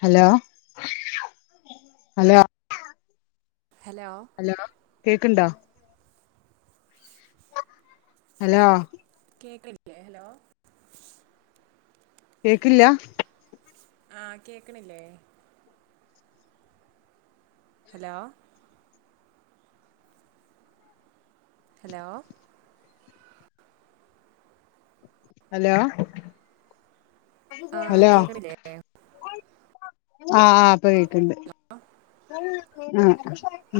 Hello hello hello hello കേക്കുണ്ടോ? Hello കേക്ക്ല്ലേ hello കേൾക്കില്ല ആഹ് കേക്ക്ണില്ലേ ഹലോ ഹലോ ഹലോ ആ ഹലോ കേക്കണില്ലേ ആഹ് ആഹ് ഇപ്പൊ കേക്ക്ണ്ട് ആഹ്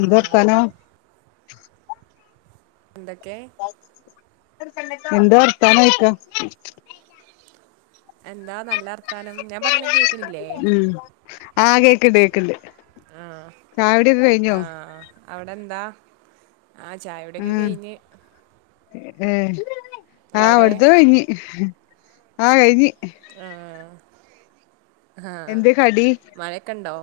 ആ വർത്താനം എന്തൊക്കെ എന്താ വർത്താനം ചോയിക്കാ എന്താ നല്ല വർത്താനം ഞാൻ പറയണെ കേ ഉം ആഹ് കേക്ക്ണ്ട് കേക്ക്ണ്ട് ആ ചായു ടി ഒക്കെ കഴിഞ്ഞോ അവിടെ എന്താ ആഹ് ചായ കുടി ഒക്കെ ആ കഴിഞ്ഞ് ഏ ആ അവിടെ ഇവിടുത്തെ കഴിഞ്ഞ് ആഹ് കഴിഞ്ഞ് ആഹ് ആഹ് എന്തേ കടി മഴയൊക്കെ ഉണ്ടോ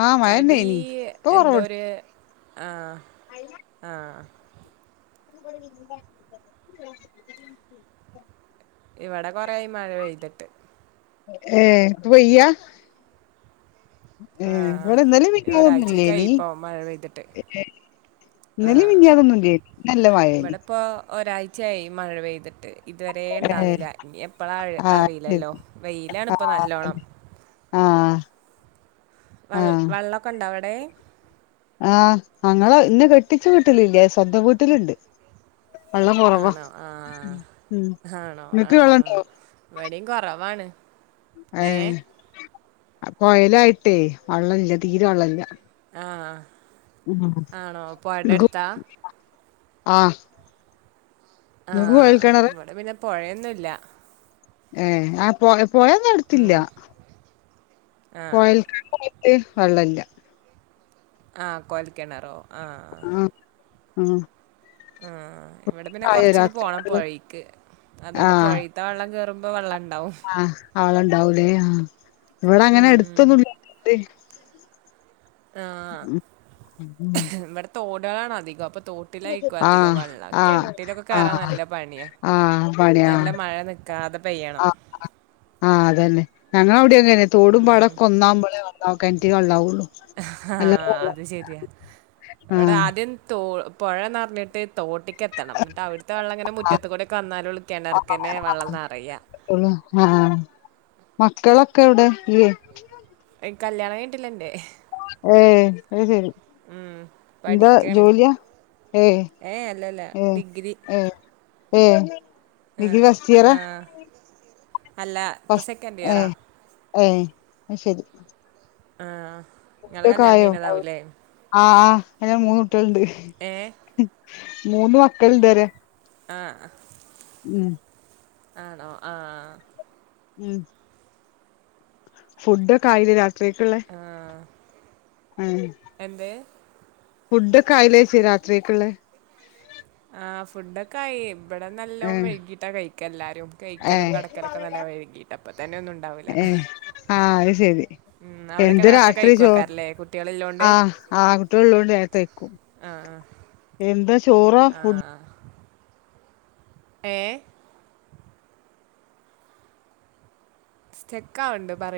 ആ കടി മഴന്നേനി ഇപ്പൊ എന്തോ കൊറവ്ണ്ട് ഒരു ആഹ് ആഹ് ഇവിടെ കൊറെ ആയി മഴ പെയ്തിട്ട് ഏ ഇപ്പം പെയ്യാ ഏ ആഹ് ഇവടെ ഇന്നലിം ഒരാഴ്ചക്കായി മിഞ്ഞാന്നൊന്നുല്ലേനി ഇപ്പോ മഴ പെയ്തിട്ട് ഇന്നലിം ആഹ് മിഞ്ഞാന്നൊന്നുല്ലേനി ഇന്ന് നല്ല മഴേനി ഇവിടെപ്പോ ഒരാഴ്ചയായി മഴ പെയ്തിട്ട് ഇതുവരെ ഏ ഉണ്ടാവുന്നില്ല ഇനി എപ്പോഴ ആഹ് ശരി അറിയില്ലല്ലോ വെയിലാണ് ഇപ്പൾ നല്ലോണം ആഹ് വ ആഹ് വെള്ളൊക്കെ ഉണ്ടോ അവിടെ ആഹ് അങ്ങളെ ഇന്ന കെട്ടിച്ചു വീട്ടിലില്ലാ സ്വന്തം വീട്ടിലുണ്ട് വെള്ളം കുറവാ ആണോ ഉം ആഹ് ആണോ നിങ്ങക്ക് ആഹ് വെള്ളണ്ടോ എവിടയും കുറവാണ് ഏ കൊയലായിട്ടേ വെള്ളല്ല തീരെ വെള്ളല്ല ആഹ് ഉം ആണോ പൊഴന്റെ ഇങ്ങക്ക് അടുത്താ ആഹ് ഇങ്ങക്ക് കൊഴൽ ആഹ് കിണറാ ഇവിടെ പിന്നെ പുഴയൊന്നും ഇല്ല ഏ ആഹ് പോ പോയന്നും അടുത്തില്ല ആ കൊയൽ [inaudible] വെള്ളല്ല ആഹ് കൊഴൽക്കിണറോ ആഹ് ആഹ് ആഹ് ആഹ് ഇവിടെ പിന്നെ ആയോ കൊറച്ചണ് രാത്രി പോണം വെള്ളം പുഴേക്ക് അതുകൊണ്ട് പുഴ ആഹ് ത്ത വെള്ളം കയറുമോൾ വെള്ളംണ്ടാവും ആഹ് ആളുണ്ടാവൂലേ ആഹ് ഇവിടെ അങ്ങനെ ഉം. എടുത്തൊന്നും ണ്ടേ ആഹ് വടെ തോടാളാണധികം അപ്പൊ തോ ട്ടിലായിക്കു അധികം ആഹ് വള്ളം ആഹ് കെൺറ്റിലൊക്കെ കേറാൻ ആഹ് നല്ല പണിയാ ആഹ് നല്ല മഴ വെ ക്കാതെ പെയ്യണം [unintelligible] ആഹ് അതന്നെ ഞങ്ങളവുടീങ്ങനെ തോടും ഉം. പാടൊക്കൊന്നാവുമ്പളേ വള്ളാ കൊൺറ്റ് വള്ളാവൊള്ളു അല്ലാ ആഹ് അത് ശരിയാ ഇവിടെ ആദ്യം തോ പൊഴന്നറഞ്ഞിട്ട് തോട്ട്ക്കെത്തണം ന്നിട്ട് അവിടുത്തെ വെള്ളങ്ങനം മുറ്റത്ത് കൂടൊക്കെ വന്നാലൊള്ളു കെണറ്ക്കെന്നെ വള്ളം നറയ കുള ആഹ് മക്കളൊക്കെ എവുടെ ല്യേ ഐ കല്യാണം കയ്ഞ്ഞിട്ടില്ലെൻ്റെ ഏഹ് അയ്ശരി എന്താ പഠിക്കാണ് ജോല്യാ ഏഹ് ഏ അല്ലല്ല ഏഹ് ഡിഗ്രി ഏഹ് ഏഹ് എഹ് ആഹ് അല്ല പ്പ ഫസ് സെക്കൻഡ് ഏ ഇയറാ ഏ അയ്ശരി ആഹ് ഫുഡൊക്കായോ അഹ് ആഹ് അയ്ന മൂന്നുട്ട്യാള്ണ്ട് ഏ മൂന്ന് മക്കൾണ്ട് റ്യ ആഹ് അഹ് ഉം ആണോ ആഹ് അഹ് ഉം ഫുഡൊക്കെ ആയിലെ രാത്രിക്കക്ക്ള്ള ആ ഏഹ് എന്തേ ഫുഡൊക്കെ ആയിലേച്ചേ രാത്രേക്ക്ള്ള ആഹ് ഫുഡൊക്കായി ഇവിടെ ഏ നല്ലോം വൈകീട്ടാ കയ്ക്കല്ലാരും ഏ കൈക്കലും കടക്കലൊക്കെ നല്ലൊം വഴി കീട്ടാ പ്പ തന്നെ ഒന്നുണ്ടാവൂല്ല ഏഹ് ആഹ് അഹ് ശരി എന്ത നേരത്തെ രാത്രി ചോ കഴിക്കുവാക്കാരല്ലേ കുട്ടികളില്ലോണ്ട് ആഹ് ആഹ് കുട്ട്യേള് ള്ളോണ്ട് നേര്ത്ത കൈക്കും ആഹ് ആഹ് എന്താ ചോറാ ഫുഡ് ആഹ് ഏഹ് സ്റ്റെക്കാവ്ണ്ട് പറി